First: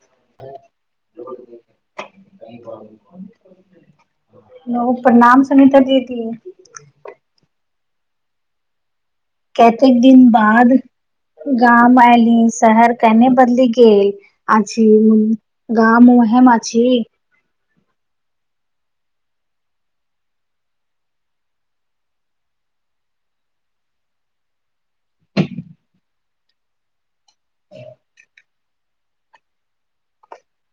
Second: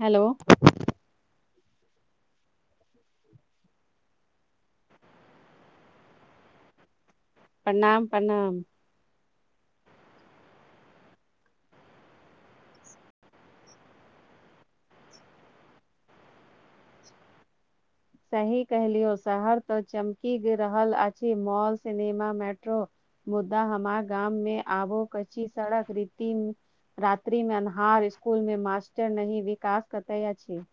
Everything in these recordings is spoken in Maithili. हेलो [inaudible] ओ प्रणाम सुनीता दीदी प्रणाम प्रणाम कतेक दिन बाद गाम ऐली शहर केने बदली गेल अ छी गाँ मुहेम अ छी सही कहलियौ शहर तऽ चमकि रहल अछि मॉल सिनेमा मेट्रो मुद्दा हमार गाम मे आबो कछी सड़क रीति रात्रि में अन्हार स्कुल में मास्टर नही विकास कते अछि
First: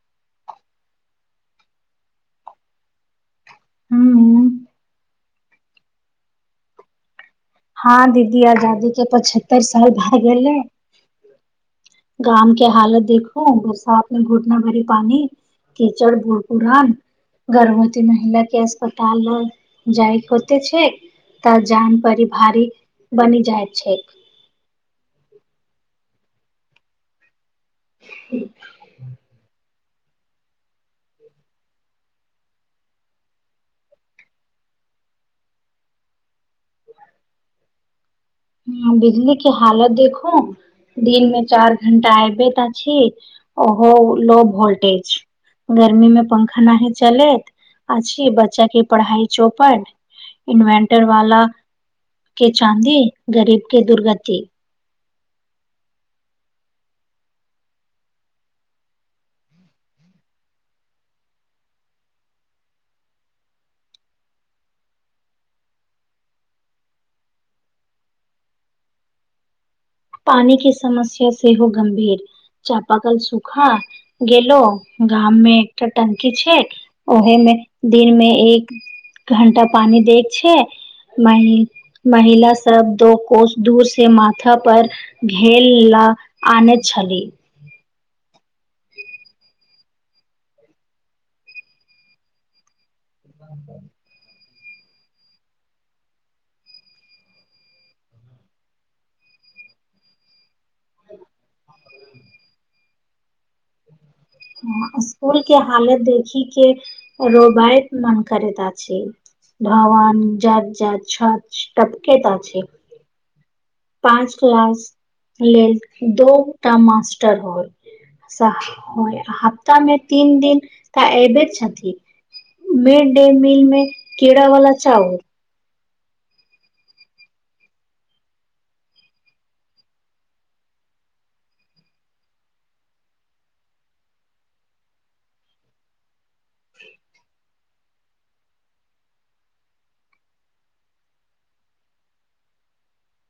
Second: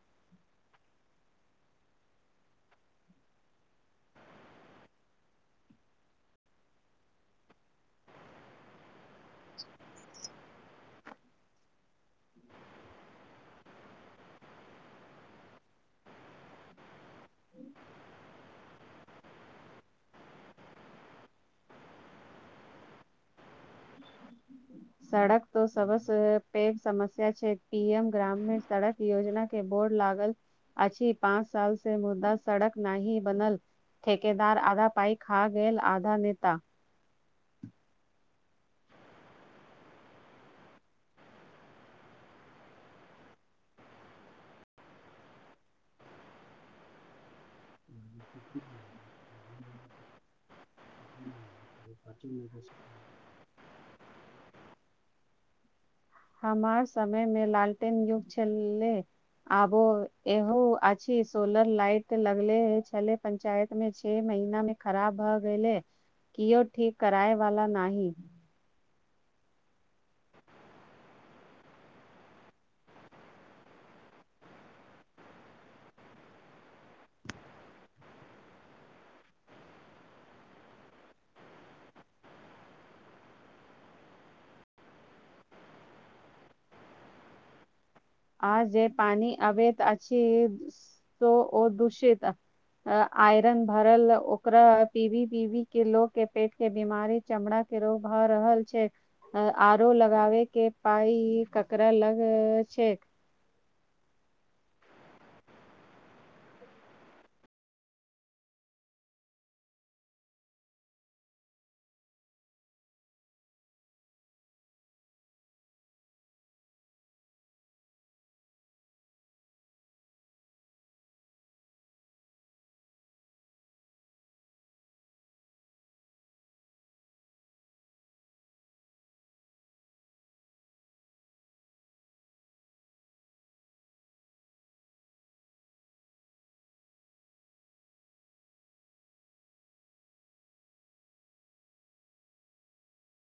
हूं हँ दीदी आजादी के पचहत्तर साल भए गेले गाम के हालत देखो बरसात मे घुटना भरी पानी कीचड़ भोरपुरन गर्भवती महिला के अस्पताल जाइके होते छै तऽ जान परी भारी बनि जाइ छै सड़क त सब पैघ समस्या छै पी एम ग्रामीण सड़क योजना के बोर्ड लागल अछी पाँच साल से मुद्दा सड़क नहीं बनल ठेकेदार आधा पइ खा गेल आधा नेता ह बिजली की हालत देखू दिन मे चार घंटा अऐबैत अछि ओहो लो वोल्टेज गर्मी में पंखा नहि चलैत अछि बच्चा के पढ़ाई चौपट इन्वेटर वाला के चाँदी गरीब के दुर्गति हमार समय में लालटेन युग छलै आबो एह अछि सोलर लाइट लगले छले पंणचायत मे छे महीना मे खराब भऽ गेलै किओ ठीक कराए वाला नाही पानी के समस्या सेहो हो गंमभीर चाप कल सूखा गेलेलो गाम मे एकटा टंकी छै ओहे मे दिन मे एक घण्टा पानी देत छै म महिला सब दो कोच दूर से माथा पर घेल ला आने छली आ जे पी अभत अ तो ओ दूषित अ आयरन भरल उ ओकरा पीवी पीवी के लोग के पेट के बीमारी चमड़ा के रोग भ रहल छै आरो लगाबे के पाइ ककरा लग छै [inaudible] स्कूल के हालत देखि के रोबाायत मन करेता छै धावान जत जत छ टपकेत आछै पाँच क्लास लेल दोटा मासटर हो हफ्ता मे तीन दिन तऽ एऐबे छथि मिड डे मील में कीड़ा वाला चौर [unintelligible]